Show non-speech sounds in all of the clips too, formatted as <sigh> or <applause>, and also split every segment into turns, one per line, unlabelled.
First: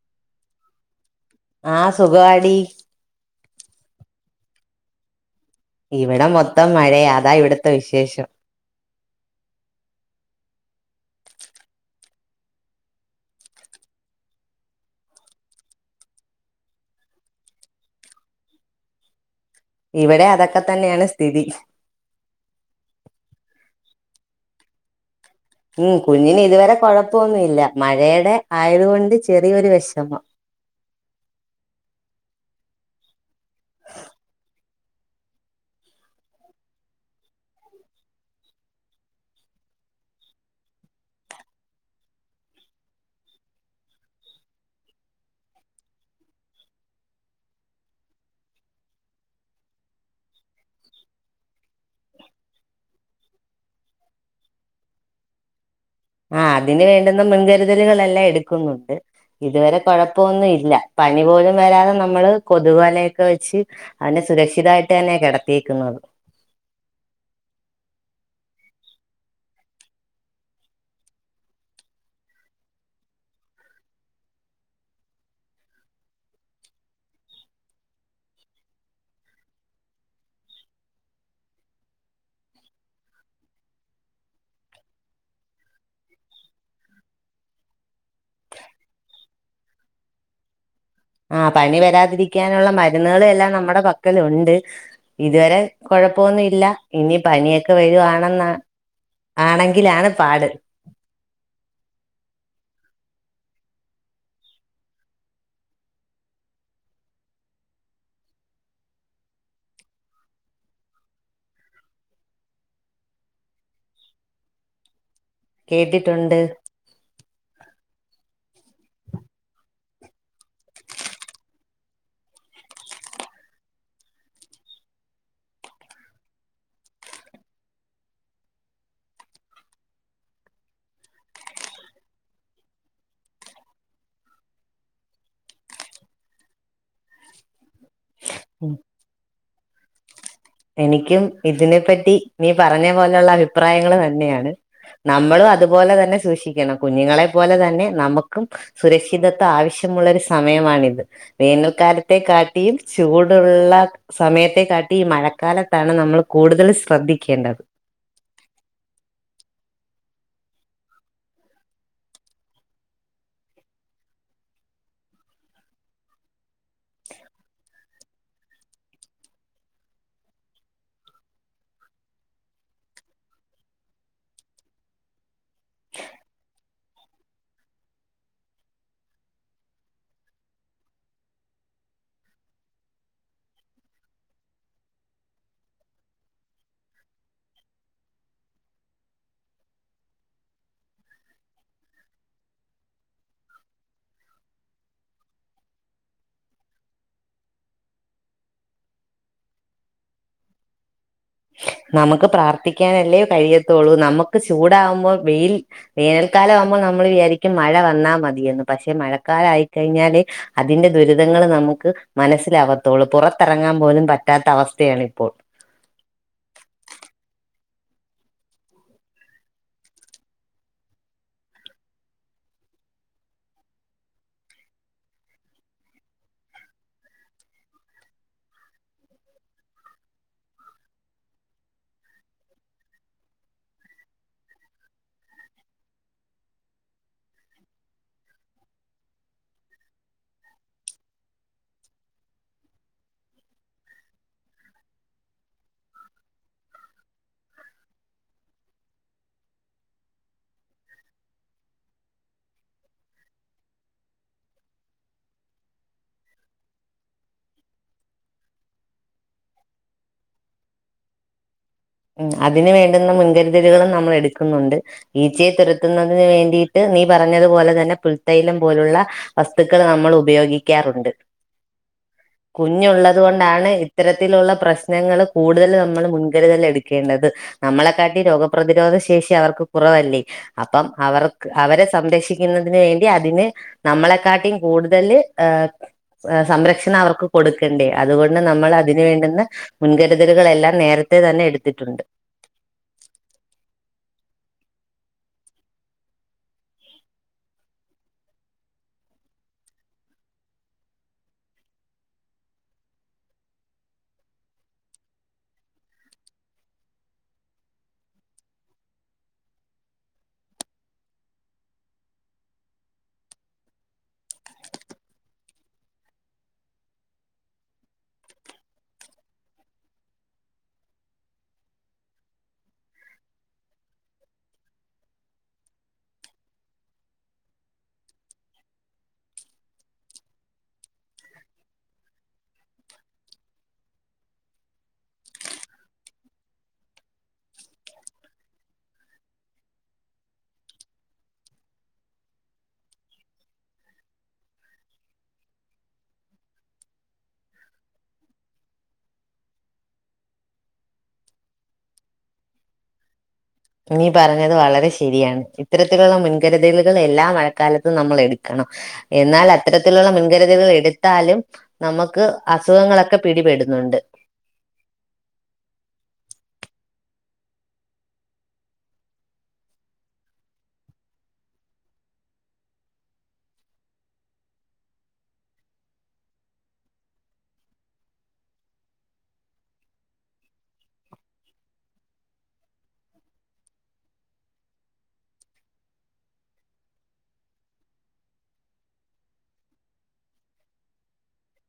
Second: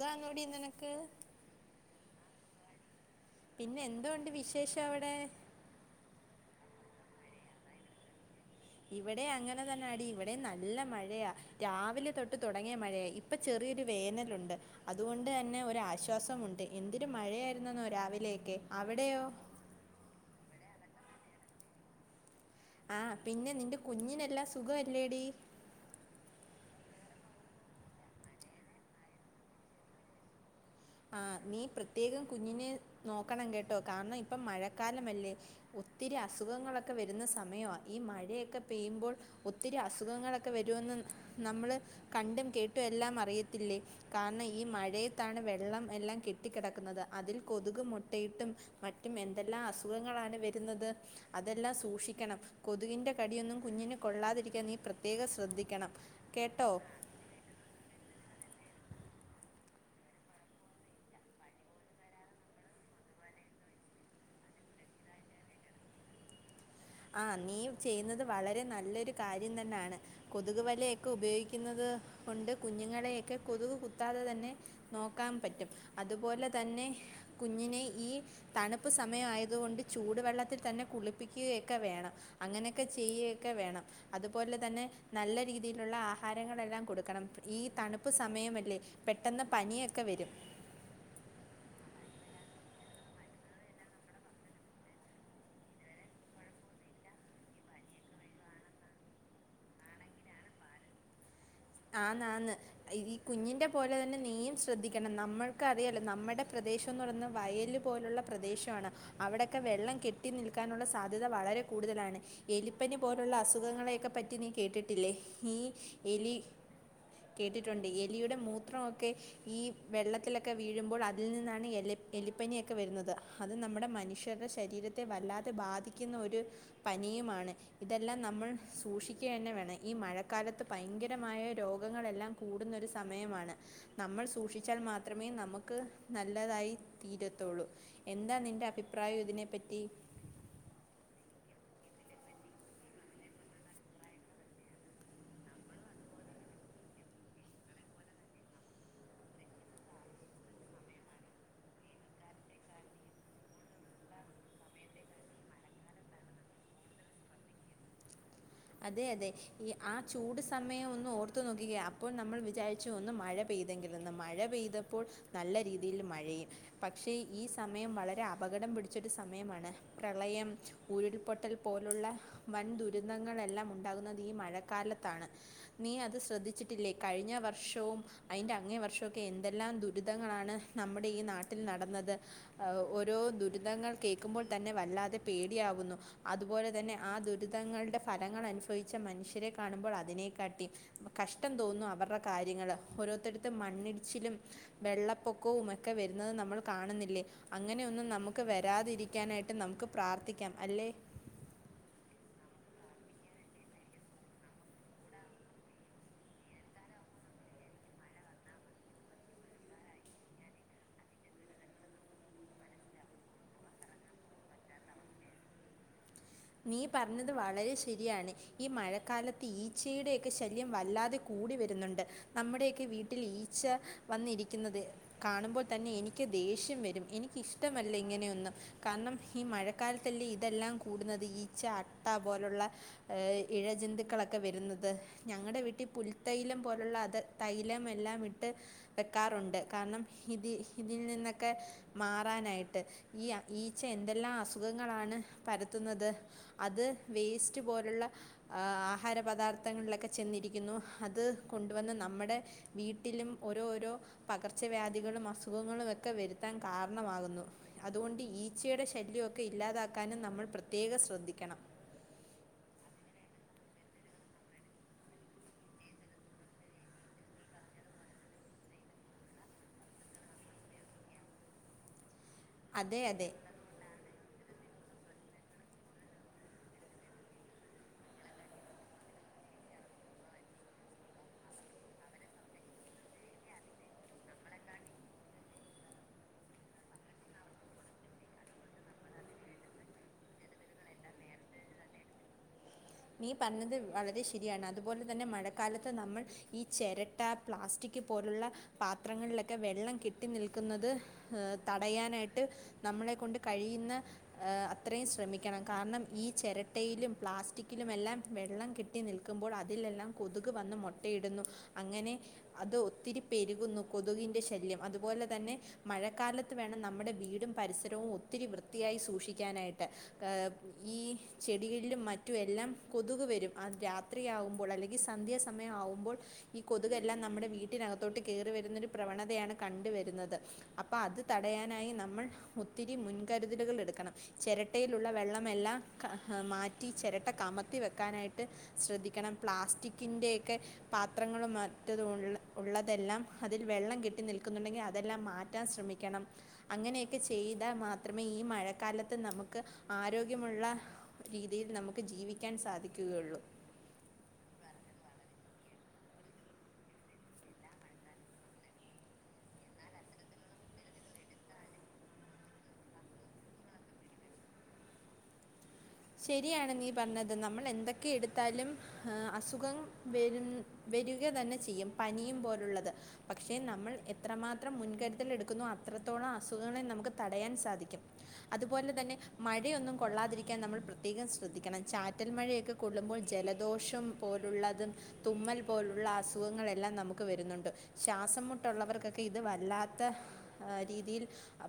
ഖാണോടീ നിനക്ക്?
ടീ
പിന്നെ എന്തോ ഒണ്ട് വിശേഷവിടെ?
ഇവട മൊത്തം മഴയാ അതാ ഇവിടത്തെ വിശേഷം
ഇവടെ അങ്ങന തന്നാടീ ഇവടേം നല്ല മഴയാ രാവിലെ തൊട്ട് തൊടങ്ങിയ മഴയാ ഇപ്പൊ ചെറിയൊരു വേനലുണ്ട് അതുകൊണ്ട് അന്നെ ഒരാശ്വാസമുണ്ട് എന്തൊരു മഴയായിരുന്നെന്നോ രാവിലെയൊക്കെ അവിടെയോ?
ഇവടെ അതൊക്കെ തന്നെയാണ് സ്ഥിതി
ആഹ് പിന്നെ നിന്റെ കുഞ്ഞിനെല്ലാം സുഖവല്ലേടീ?
ഉം കുഞ്ഞിനിതുവരെ കൊഴപ്പൊന്നു ഇല്ല മഴേടെ ആയതുകൊണ്ട് ചെറിയൊരു വെഷമം
ആഹ് നീ പ്രത്യേകം കുഞ്ഞിനെ നോക്കണം കേട്ടോ കാരണം ഇപ്പം മഴക്കാലമല്ലേ ഒത്തിരി അസുഖങ്ങളൊക്കെ വരുന്ന സമയവാ ഈ മഴയെക്കെ പെയ്യുമ്പോൾ ഒത്തിരി അസുഖങ്ങളക്കെ വരുമെന്ന് നമ്മള് കണ്ടും കേട്ടു എല്ലാം അറിയത്തില്ലേ കാരണം ഈ മഴയത്താണ് വെ വെള്ളം എല്ലാം കെട്ടിക്കെടക്കുന്നത് അതിൽ കൊതുക് മൊട്ടയിട്ടും മറ്റും എന്തെല്ലാ അസുഖങ്ങളാണ് വെരുന്നത് അതെല്ലാം സൂഷിക്കണം കൊതുകിൻ്റെ കടിയൊന്നും കുഞ്ഞിന് കൊള്ളാതിരിക്കാൻ നീ പ്രത്യേകം ശ്രദ്ധിക്കണം
ആഹ്
കേട്ടോ
അതിന് വേണ്ടുന്ന മുൻകരുതലുകളെല്ലാ എടുക്കുന്നുണ്ട് ഇതുവരെ കൊഴപ്പൊന്നു ഇല്ല പനി പോലും വരാതെ നമ്മള് കൊതുകുവലയൊക്കെ വച്ച് നല്ല സുരക്ഷിതായിട്ട് അന്നെയാ കെടത്തിയേക്കുന്നത്
ആ നീ ചെയ്യുന്നത് വളരെ നല്ലൊരു കാര്യം തന്നാണ് കൊതുക് വലയൊക്കെ ഉപയോഗിക്കുന്നത് കൊണ്ട് കുഞ്ഞുങ്ങളെയെക്കെ കൊതുക് കുത്താതെ തന്നെ നോക്കാമ്പറ്റും അതുപോലെ തന്നെ കുഞ്ഞിനെ ഈ തണുപ്പ് സമയവായത് കൊണ്ട് ചൂടു വെള്ളത്തിൽ തന്നെ കുളിപ്പിക്കുകയെ ക്കെ വേണം അങ്ങനെയെക്കെ ചെയ്യേക്കെ വേണം അതുപോലെ തന്നെ നല്ല രീതിയിലുള്ള ആഹാരങ്ങളെല്ലാം കൊടുക്കണം ഈ തണുപ്പ് സമയമല്ലേ പെട്ടെന്ന് പനിയൊക്കെ വരും
ആഹ് പനി വരാതിരിക്കാനുള്ള മരുന്നുകള് എല്ലാം നമ്മടെ പക്കലൊണ്ട് ഇതുവരെ കൊഴപ്പൊന്നും ഇല്ല ഇനി പനിയൊക്കെ വരുവാണെന്ന ആണെങ്കിലാണ് പാട്
ആന്നാന്ന് ഈ കുഞ്ഞിന്റെ പോലെ തന്നെ നീയും ശ്രദ്ധിക്കണം നമ്മൾക്കറിയല്ലോ നമ്മുടെ പ്രദേശംന്ന് പറയുന്ന വയല് പോലുള്ള പ്രദേശവാണ് അവിടെക്കെ വെള്ളം കെട്ടി നിൽക്കാനുള്ള സാധ്യത വളരെ കൂടുതലാണ് എലിപ്പനി പോലുള്ള അ സുഖങ്ങളെയെക്കെ പറ്റി നീ കേട്ടിട്ടില്ലേ? ഈ എലി
കേട്ടിട്ടുണ്ട്
കേട്ടിട്ടുണ്ട് എലിയുടെ മൂത്രമൊക്കെ ഈ വെള്ളത്തിലക്കെ വീഴുമ്പോൾ അതിൽ നിന്നാണ് എലിപ്പ് എലിപ്പനിയൊക്കെ വരുന്നത് അത് നമ്മുടെ മനുഷ്യര്ടെ ശരീരത്തെ വല്ലാതെ ബാധിക്കുന്ന ഒരു പനിയുമാണ് ഇതെല്ലാം നമ്മൾ സൂക്ഷിക്ക്യന്നെ വേണം ഈ മഴക്കാലത്ത് ഭയങ്കരമായ രോഗങ്ങളെല്ലാം കൂടുന്നൊരു സമയമാണ് നമ്മൾ സൂക്ഷിച്ചാൽ മാത്രമേ നമ്മുക്ക് നല്ലതായി തീരത്തൊള്ളൂ എന്താ നിന്റെ
ഉം
അഭിപ്രായവിതിനേപറ്റ് റ്റി
എനിക്കും ഇതിനെപ്പറ്റി നീ പറഞ്ഞ പോലൊള്ള അഭിപ്രായങ്ങള് തന്നെയാണ്. നമ്മളുവതുപോലെ തന്നെ സൂക്ഷിക്കണം കുഞ്ഞുങ്ങളെ പോലെ തന്നെ നമക്കും സുരക്ഷിതത്വ ആവശ്യമുള്ളൊരു സമയമാണിത്. വേനൽക്കാലത്തെ കാട്ടിയും ചൂടുള്ള സമയത്തെ കാട്ടിയീ മഴക് കാലത്താണ് നമ്മള് കൂടുതൽ ശ്രദ്ധിക്കേണ്ടത്
അതെയതെ ഈ ആ ചൂട് സമയവൊന്നോർത്തു നോക്കിക്കേ അപ്പോൾ നമ്മൾ വിചാരിച്ചു ഒന്ന് മഴ പെയ്തെങ്കിലെന്ന് മഴ പെയ്തപ്പോൾ നല്ല രീതിയിൽ മഴയും പക്ഷേ ഈ സമ മയം വളരെ അപകടം പിടിച്ചൊരു സമയമാണ് പ്രളയം ഉരുൾപൊട്ടൽ പോലുള്ള വൻ ദുരന്തങ്ങ് ങ്ങളെല്ലാമുണ്ടാകുന്നതീ മഴക്കാലത്താണ്. നീ അത് ശ്രദ്ധിച്ചിട്ടില്ലേ കഴിഞ്ഞ വർഷവും അയിൻ്റങ്ങേവർഷൊക്കെ എന്തെല്ലാം ദുരിതങ്ങളാണ് നമ്മുടെ ഈ നാട്ടിൽ നടന്നത്. അ ഓരോ ദുരിതങ്ങൾ കേക്കുമ്പോൾ തന്നെ വല്ലാതെ പേടിയാവുന്നു. അതുപോലെ തന്നെ ആ ദുരിതങ്ങൾടെ ഫലങ്ങൾ അനുഫവിച്ച മനുഷ്യരെ കാണുമ്പോൾ അതിനേകാട്ടീം കഷ്ടം തോന്നുന്നു അവര്ട കാര്യങ്ങള് ഓരോരുത്തരുത്ത് മണ്ണിടിച്ചിലും വെള്ളപ്പൊക്കവും എക്കെ വരുന്നത് നമ്മൾ കാണുന്നില്ലേ അങ്ങനെയൊന്നും നമുക്ക് വരാതിരിക്കാനായിട്ട് നമുക്ക് പ്രാർത്ഥിക്കാം അല്ലേ?
നമക്ക് പ്രാർത്ഥിക്കാനല്ലേ കഴിയത്തൊള്ളൂ നമുക്ക് ചൂടാവുമ്പോൾ വെയിൽ വേനൽക്കാലാവുമ്പോൾ നമ്മള് വിയാരിക്കും മഴ വന്നാ മതിയെന്ന് പക്ഷേ മഴക്കാലായിക്കഴിഞ്ഞാലേ അതിൻ്റെ ദുരിതങ്ങള് നമുക്ക് മനസ്സിലാവത്തൊള്ളൂ പൊറത്തെറങ്ങാൻ പോലും പറ്റാത്തവസ്ഥയാണിപ്പോൾ
നീ പറഞ്ഞത് വളരെ ശരിയാണ് ഈ മഴക്കാലത്ത് ഈച്ചയുടെയെക്കെ ശല്യം വല്ലാതെ കൂടി വരുന്നുണ്ട് നമ്മുടെയൊക്കെ വീട്ടിൽ ഈച്ച വന്നിരിക്കുന്നത് കാണുമ്പോൾ തന്നെയെനിക്ക് ദേഷ്യം വരും എനിക്കിഷ്ടമല്ല ഇങ്ങനെയൊന്നും കാർണം ഈ മഴക്കാലത്തല്ലേ ഇതെല്ലാം കൂടുന്നത് ത് ഈച്ച അട്ട പോലുള്ള ഏ ഇഴ ജന്തുക്കളൊക്കെ വരുന്നത് ഞങ്ങടെ വീട്ടീ പുൽത്തൈലം പോലുള്ളത് തൈലമെല്ലാമിട്ട് വെക്കാറുണ്ട് കാർണം ഇത് ഇതിൽ നിന്നൊക്കെ മാറാനായിട്ട് ഈയാ ഈച്ച എന്തെല്ലാം അസുഖങ്ങളാണ് പരത്തുന്നത് അത് വേസ്റ്റ് പോലുള്ള അ ആഹാര പദാർത്ഥങ്ങളിലൊക്കെ ചെന്നിരിക്കുന്നു അത് കൊണ്ടുവന്ന് നമ്മടെ വീട്ടിലും ഓരോ ഓരോ പകർച്ചവ്യാധികളും അസുഖങ്ങളുവെക്കെ വരുത്താൻ കാരണവാകുന്നു. അതുകൊണ്ട് ഈച്ചയുടെ ശല്യവൊക്കെ ഇല്ലാതാക്കാനും നമ്മൾ പ്രത്യേക ശ്രദ് ദ്ധിക്കണം
ഉം അതിനു വേണ്ടുന്ന മുൻകരുതലുകളും നമ്മളെടുക്കുന്നുണ്ട്. ഈച്ചയെ തുരത്തുന്നതിന് വേണ്ടിയിട്ട് നീ പറഞ്ഞതുപോലെ തന്നെ പുൽത്തൈലം പോലുള്ള വസ്തുക്കള് നമ്മളുപയോഗിക്കാറുണ്ട്.
അതെ
കുഞ്ഞുള്ളത്
അതെ
കൊണ്ടാണ് ഇത്തരത്തിലുള്ള പ്രശ് നങ്ങള് കൂടുതല് നമ്മള് മുൻകരുതലെടുക്ക് ക്കേണ്ടത് നമ്മളെക്കാട്ടി രോഗപ്രതിരോധശേഷി അവർക്ക് കുറവല്ലേ. അപ്പം അവർക്ക് അവരെ സംരക്ഷിക്കുന്നതിന് വേണ്ടി അതിന് നമ്മളെക്കാട്ടിം കൂടുതല് ആഹ് ആഹ് സംരക്ഷണം അവർക്ക് കൊടുക്കണ്ടേ അതുകൊണ്ട് നമ്മൾ അതിന് വേണ്ടുന്ന മുൻകരുതലുകളെല്ലാം നേരത്തെ തന്നെ എടു ത്തിട്ടുണ്ട്
നീ പറഞ്ഞത് വളരെ ശരിയാണ്, അതുപോലെ തന്നെ മഴക്കാലത്ത് നമ്മൾ ഈ ചെരട്ട പ്ലാസ്റ്റിക് പോലുള്ള പാത്രങ്ങളിലൊക്കെ വെള്ളം കെട്ടി നിൽക്കുന്നത് തടയാനായിട്ട് നമ്മളെ കൊണ്ട് കഴിയുന്ന ഏഹ് അത്രയും ശ്രമിക്കണം കാരണം ഈ ചെരട്ടയിലും പ്ലാസ്റ്റി <unintelligible> എല്ലാം വെള്ളം കെട്ടി നിൽക്കുമ്പോൾ അതിലെല്ലാം കൊതുക് വന്ന് മൊട്ടയിടുന്നു. അങ്ങനെ അത് ഒത്തിരി പെരുകുന്നു കൊതുകിൻ്റെ ശല്യം അതുപോലെ തന്നെ മഴക്കാലത്ത് വേണം നമ്മുടെ വീടും പരിസരവും ഒത്തിരി വൃത്തിയായി സൂക്ഷിക്കാനായിട്ട് ഏഹ് ഈ ചെടികളിലും മ <unintelligible> എല്ലാം കൊതുക് വരും അ രാത്രിയാവുമ്പോൾ അല്ലെങ്കിൽ സന്ധ്യാസമയം ആവുമ്പോൾ ഈ കൊതുകെല്ലാം നമ്മുടെ വീട്ടിനകത്തോട്ട് കയറി വരുന്നൊരു പ്രവണതയാണ് കണ്ട് വരുന്നത്. അപ്പൊ അത് തടയാനായി നമ്മൾ ഒത്തിരി മുൻകരുതലുകൾ എടുക്കണം ചെരട്ടയിലുള്ള വെള്ളമെല്ലാം ക മാറ്റി ചെര <unintelligible> കമത്തി വെക്കാനായിട്ട് ശ്രദ്ധിക്കണം. പ്ലാസ്റ്റിക്കിൻ്റെയൊക്കെ പാത്രങ്ങളും മറ്റതും ഉള്ള ഉള്ളതെല്ലാം അതിൽ വെള്ളം കെട്ടി നിൽക്കുന്നുണ്ടെങ്കിൽ അതെല്ലാം മാറ്റാൻ ശ്രമിക്കണം അങ്ങനെയൊക്കെ ചെയ്താൽ മാത്രമേ ഈ മഴക്കാലത്ത് നമുക്ക് ആരോഗ്യമുള്ള രീതിയിൽ നമു <unintelligible> ജീവിക്കാൻ സാധിക്കുകയുള്ളു.
നീ പറഞ്ഞത് വളരെ ശരിയാണ്. ഇത്തരത്തിലുള്ള മുൻകരുതലുകൾ എല്ലാ മഴക്കാലത്തും നമ്മൾ എടുക്കണം എന്നാൽ അത്തരത്തിലുള്ള മുൻകരുതലുകൾ എടുത്താലും നമുക്ക് അസുഖങ്ങളൊക്കെ പിടിപെടുന്നുണ്ട്.
ശരിയാണ് നീ പറഞ്ഞത് നമ്മൾ എന്തൊക്കെ എടുത്താലും അസുഖം വരും വരിക തന്നെ ചെയ്യും പനിയും പോലുള്ളത് പക്ഷെ നമ്മൾ എത്രമാത്രം മുൻകരുതൽ എടുക്കുന്നു അത്രത്തോളം അസുഖങ്ങളെ നമുക്ക് തടയാൻ സാധിക്കും. അതുപോലെ തന്നെ മഴയൊന്നും കൊള്ളാതിരിക്കാൻ നമ്മൾ പ്രത്യേകം ശ്രദ്ധിക്കണം ചാറ്റൽ മഴയൊക്കെ കൊള്ളുമ്പോൾ ജലദോഷം പോലുള്ളതും തുമ്മൽ പോലുള്ള അസുഖങ്ങളെല്ലാം നമുക്ക് വരുന്നുണ്ട്. ശാസംമുട്ടുള്ളവർക്കൊക്കെ ഇത് വല്ലാത്ത രീതിയിൽ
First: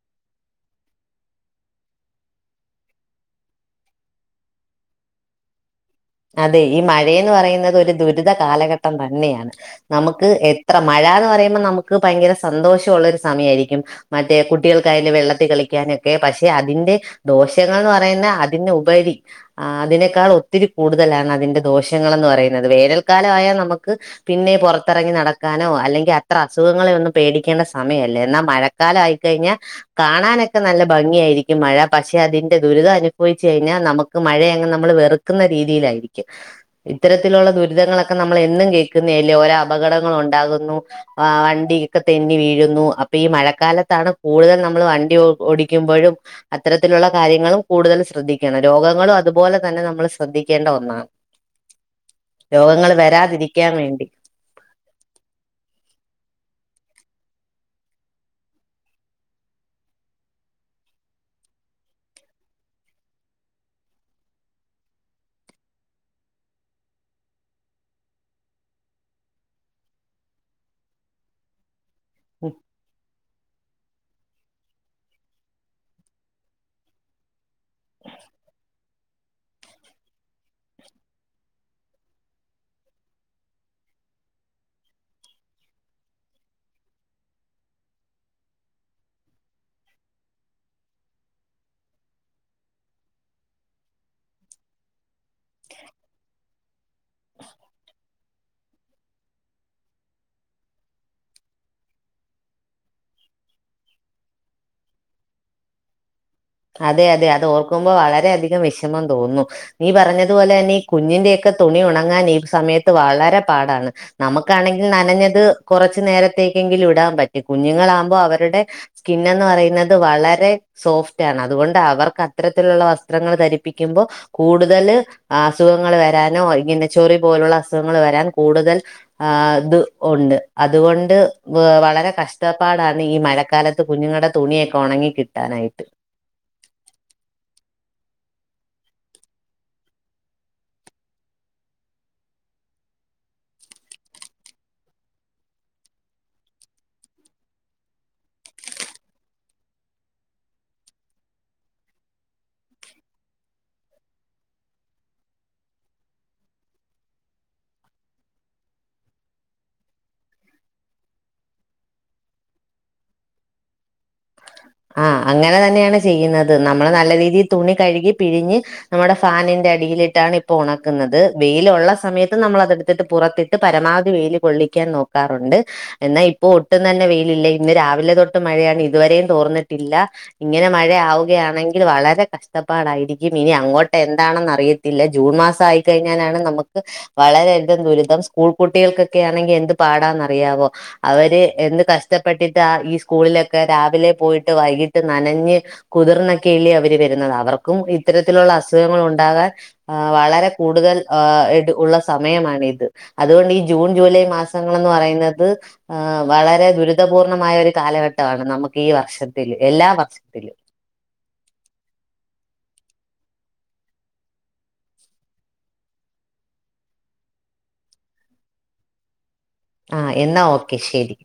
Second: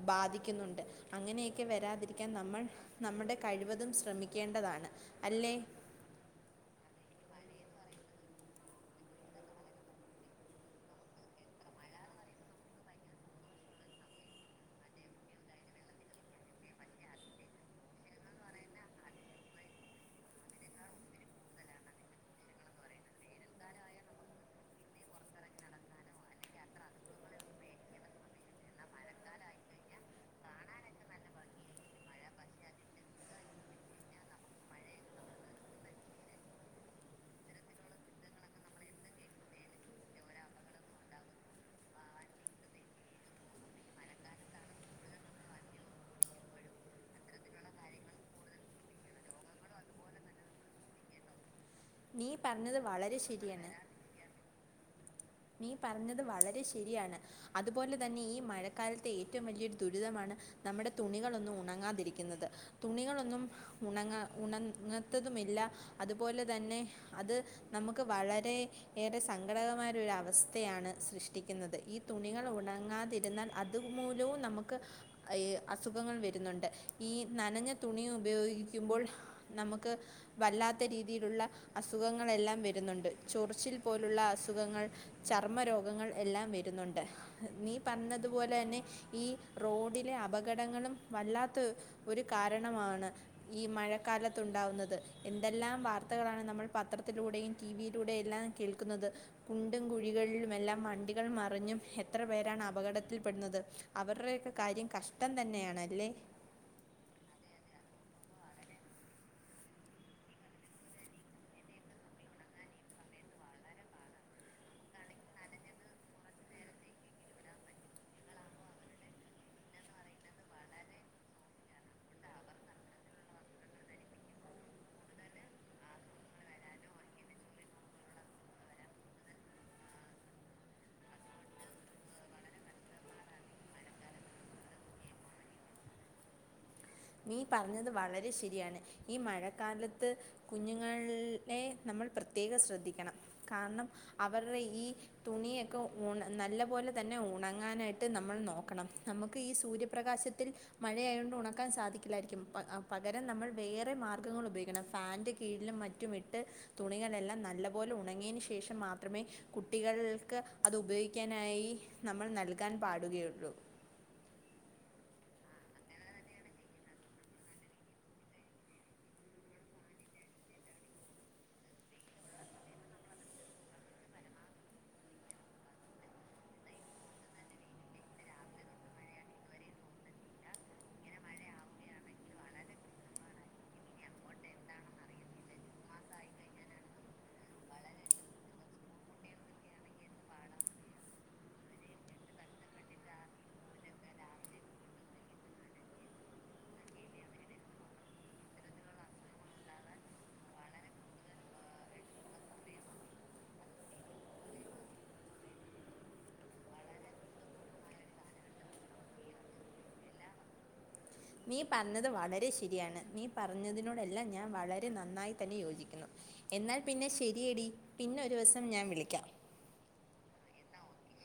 ബാധിക്കുന്നുണ്ട് അങ്ങനെയൊക്കെ വരാതിരിക്കാൻ നമ്മൾ നമ്മുടെ കഴിവതും സ്‌ ശ്രമിക്കേണ്ടതാണ്, അല്ലേ?
അതെ ഈ മഴയന്ന് പറയുന്നത് ഒരു ദുരിത കാലഘട്ടം തന്നെയാണ് നമുക്ക് എത്ര മഴ എന്ന് പറയുമ്പോൾ നമുക്ക് ഭയങ്കര സന്തോഷമുള്ള ഒരു സമയയിരിക്കും. മറ്റേ കുട്ടികൾക്ക് അതിന്റെ വെള്ളത്തിൽ കളിക്കാനൊക്കെ പക്ഷെ അതിന്റെ ദോഷങ്ങൾ എന്ന് പറയുന്ന അതിന് ഉപരി അതിനേക്കാൾ ഒത്തിരി കൂടുതലാണ് അതിന്റെ ദോഷങ്ങളെന്ന് പറയുന്നത്. വേനൽക്കാലം ആയാൽ നമുക്ക് പിന്നെ പൊറത്തിറങ്ങി നടക്കാനോ അല്ലെങ്കിൽ അത്ര അസുഖങ്ങളെ ഒന്നും പേടിക്കേണ്ട സമയല്ല. എന്നാൽ മഴക്കാലം ആയിക്കഴിഞ്ഞാൽ കാണാനൊക്കെ നല്ല ഭംഗിയായിരിക്കും മഴ പക്ഷെ അതിന്റെ ദുരിതം അനുഭവിച്ചു കഴിഞ്ഞാൽ നമുക്ക് മഴയങ്ങ് നമ്മൾ വെറുക്കുന്ന <unintelligible> ഇത്തരത്തിലുള്ള ദുരിതങ്ങളൊക്കെ നമ്മൾ എന്നും കേൾക്കുന്ന അല്ലേ ഓരോ അപകടങ്ങൾ ഉണ്ടാകുന്നു. ആഹ് വണ്ടിയൊക്കെ തെന്നി വീഴുന്നു അപ്പൊ ഈ മഴക്കാലത്താണ് കൂടുതൽ നമ്മൾ വണ്ടി ഒ ഓടിക്കുമ്പോഴും അത്തരത്തിലുള്ള കാര്യങ്ങളും കൂടുതൽ ശ്രദ്ധിക്കണം രോഗങ്ങളും അതുപോലെ തന്നെ നമ്മള് സ്‌ ശ്രദ്ധിക്കേണ്ട ഒന്നാ
നീ പറഞ്ഞത്
രോഗങ്ങൾ
വളരെ ശരിയാണ്
വരാതിരിക്കാൻ വേണ്ടി
നീ പറഞ്ഞത് വളരെ ശരിയാണ്. അതുപോലെ തന്നെ ഈ മഴക്കാലത്ത് ഏറ്റവും വലിയൊരു ദുരിതമാണ് നമ്മുടെ തുണികളൊന്നും ഉണങ്ങാതിരിക്കുന്നത്. തുണികളൊന്നും ഉണങ്ങ ഉണങ്ങത്തതുമില്ല അതുപോലെ തന്നെ അത് നമുക്ക് വളരെ ഏറെ സങ്കടകമായ ഒരു ര അവസ്ഥയാണ് സൃഷ്ടിക്കുന്നത് ഈ തുണികൾ ഉണങ്ങാതിരുന്നാൽ അതുമൂലവും നമുക്ക് ഏയ് അസുഖങ്ങൾ വരുന്നുണ്ട് ഈ നനഞ്ഞ തുണി ഉപയോഗിക്കുമ്പോൾ നമുക്ക് വല്ലാത്ത രീതിയിലുള്ള അസുഖങ്ങളെല്ലാം വരുന്നുണ്ട് ചൊറിച്ചിൽ പോലുള്ള അസുഖങ്ങൾ ചർമ്മ രോഗങ്ങൾ എല്ലാം വരുന്നുണ്ട് നീ പറഞ്ഞതുപോലെ തന്നെ ഈ റോഡിലെ അപകടങ്ങളും വല്ലാത്ത ഒരു കാരണമാണ് ഈ മഴക്കാലത്തുണ്ടാവുന്നത് എന്തെല്ലാം വാർത്തകളാണ് നമ്മൾ പത്രത്തിലൂടെയും ടി വിയിലൂടെ എല്ലാം കേൾക്കുന്നത് കു <unintelligible> കുഴികളിലും എല്ലാം വണ്ടികൾ മറിഞ്ഞും എത്ര പേരാണ് അപകടത്തിൽപ്പെടുന്നത് അവരുടെയൊക്കെ കാര്യം കഷ്ടം തന്നെയാണ് അല്ലേ
അതെ അതെ അത് ഓർക്കുമ്പോൾ വളരെയധികം വിഷമം തോന്നുന്നു നീ പറഞ്ഞതുപോലെ തന്നെ ഈ കുഞ്ഞിന്റെക്കെ തുണി ഉണങ്ങാൻ ഈ സമയത്ത് വളരെ പാടാണ് നമുക്കാണെങ്കിൽ നനഞ്ഞത് കുറച്ചു നേരത്തേക്കെങ്കിലും ഇടാൻ പറ്റും കുഞ്ഞുങ്ങളാകുമ്പോൾ അവരുടെ സ്കിനന്ന് പറയുന്നത് വളരെ സോഫ് റ്റാണ് അതുകൊണ്ട് അവർക്ക് അത്തരത്തിലുള്ള വസ്ത്രങ്ങൾ ധരിപ്പിക്കുമ്പോൾ കൂടുതൽ അസുഖങ്ങൾ വരാനോ ഇങ്ങനെ ചൊറി പോലുള്ള അസുഖങ്ങൾ വരാൻ കൂടുതൽ ഇത് ഉണ്ട് അതുകൊണ്ട് വളരെ കഷ്ടപ്പാടാണ് ഈ മഴക്കാലത്ത് കുഞ്ഞുങ്ങളുടെ തുണിയൊക്കെ ഉണങ്ങി കിട്ടാനായിട്ട്
നീ പറഞ്ഞത് വളരെ ശരിയാണ് ഈ മഴക്കാലത്ത് കുഞ്ഞുങ്ങളെ നമ്മൾ പ്രത്യേകം ശ്രദ്ധിക്കണം കാരണം അവരുടെ ഈ തുണിയൊക്കെ ഉണ നല്ല പോലെ തന്നെ ഉണങ്ങാനായിട്ട് നമ്മൾ നോക്കണം നമുക്ക് ഈ സൂര്യപ്രകാശത്തിൽ മഴയായൊണ്ട് ഉണക്കാൻ സാധിക്ക ലായിരിക്കും പകരം നമ്മൾ വേറെ മാർഗങ്ങൾ ഉപയോഗിക്കണം ഫാൻറ് കീഴിലും മറ്റും ഇട്ട് തുണികളെല്ലാം നല്ല പോലെ ഉണങ്ങിയു ശേഷം മാത്രമേ കുട്ടികൾക്ക് അത് ഉപയോഗിക്കാനായി നമ്മൾ നൽകാൻ പാടുകയുള്ളൂ
ആഹ് അങ്ങനെ തന്നെയാണ് ചെയ്യുന്നത് നമ്മൾ നല്ല രീതിയിൽ തുണി കഴുകി പിഴിഞ്ഞ് നമ്മുടെ ഫാനിൻന്റെ അടിയിലിട്ടാണ് ഇപ്പൊ ഉണക്കുന്നത് വെയിലൊള്ള സമയത്ത് നമ്മൾ അതെടുത്തിട്ട് പുറത്തിട്ട് പരമാവധി വെയില് കൊള്ളിക്കാൻ നോക്കാറുണ്ട് എന്നാ ഇപ്പോ ഒട്ടും തന്നെ വെയിലില്ല ഇന്ന് രാവിലെ തൊട്ട് മഴയാണ് ഇതുവരെയും തോർന്നി ഇല്ല ഇങ്ങനെ മഴ ആവുകയാണെങ്കിൽ വളരെ കഷ്ടപ്പാടായിരിക്കും ഇനി അങ്ങോട്ട് എന്താണെന്ന് അറിയത്തില്ല ജൂൺ മാസം ആയിക്കഴിഞ്ഞാലാണ് നമുക്ക് വളരെയധികം ദുരിതം സ്കൂൾ കുട്ടികൾക്കൊക്കെ ആണെങ്കിൽ എന്ത് പാടാന്ന്റിയാവോ അവര് എന്ത് കഷ്ടപ്പെട്ടിട്ട് ആ ഈ സ്കൂളിലൊക്കെ രാവിലെ പോയി വൈകിട്ട് നനഞ്ഞ് കുതിർന്നൊക്കെല്ലേ അവർ വരുന്നത് അവർക്കും ഇത്തരത്തിലുള്ള അസുഖങ്ങൾ ഉണ്ടാകാൻ വളരെ കൂടുതൽ ആഹ് ഉള്ള സമയമാണിത് അതുകൊണ്ട് ഈ ജൂൺ ജൂലൈ മാസങ്ങളൾന്ന് പറയുന്നത് വളരെ ദുരിതപൂർണമായ ഒരു കാലഘട്ടമാണ് നമുക്ക് ഈ വർഷത്തു <unintelligible> എല്ലാ വർഷത്തിലും
നീ പറഞ്ഞത് വളരെ ശരിയാണ് നീ പറഞ്ഞതിനോടെല്ലാം ഞാൻ വളരെ നന്നായി തന്നെ യോജിക്കുന്നു എന്നാൽ പിന്നെ ശരിയടി പിന്നെരു വസം ഞാൻ വിളിക്കാം
ആഹ് എന്നാ ഓക്കെ ശരി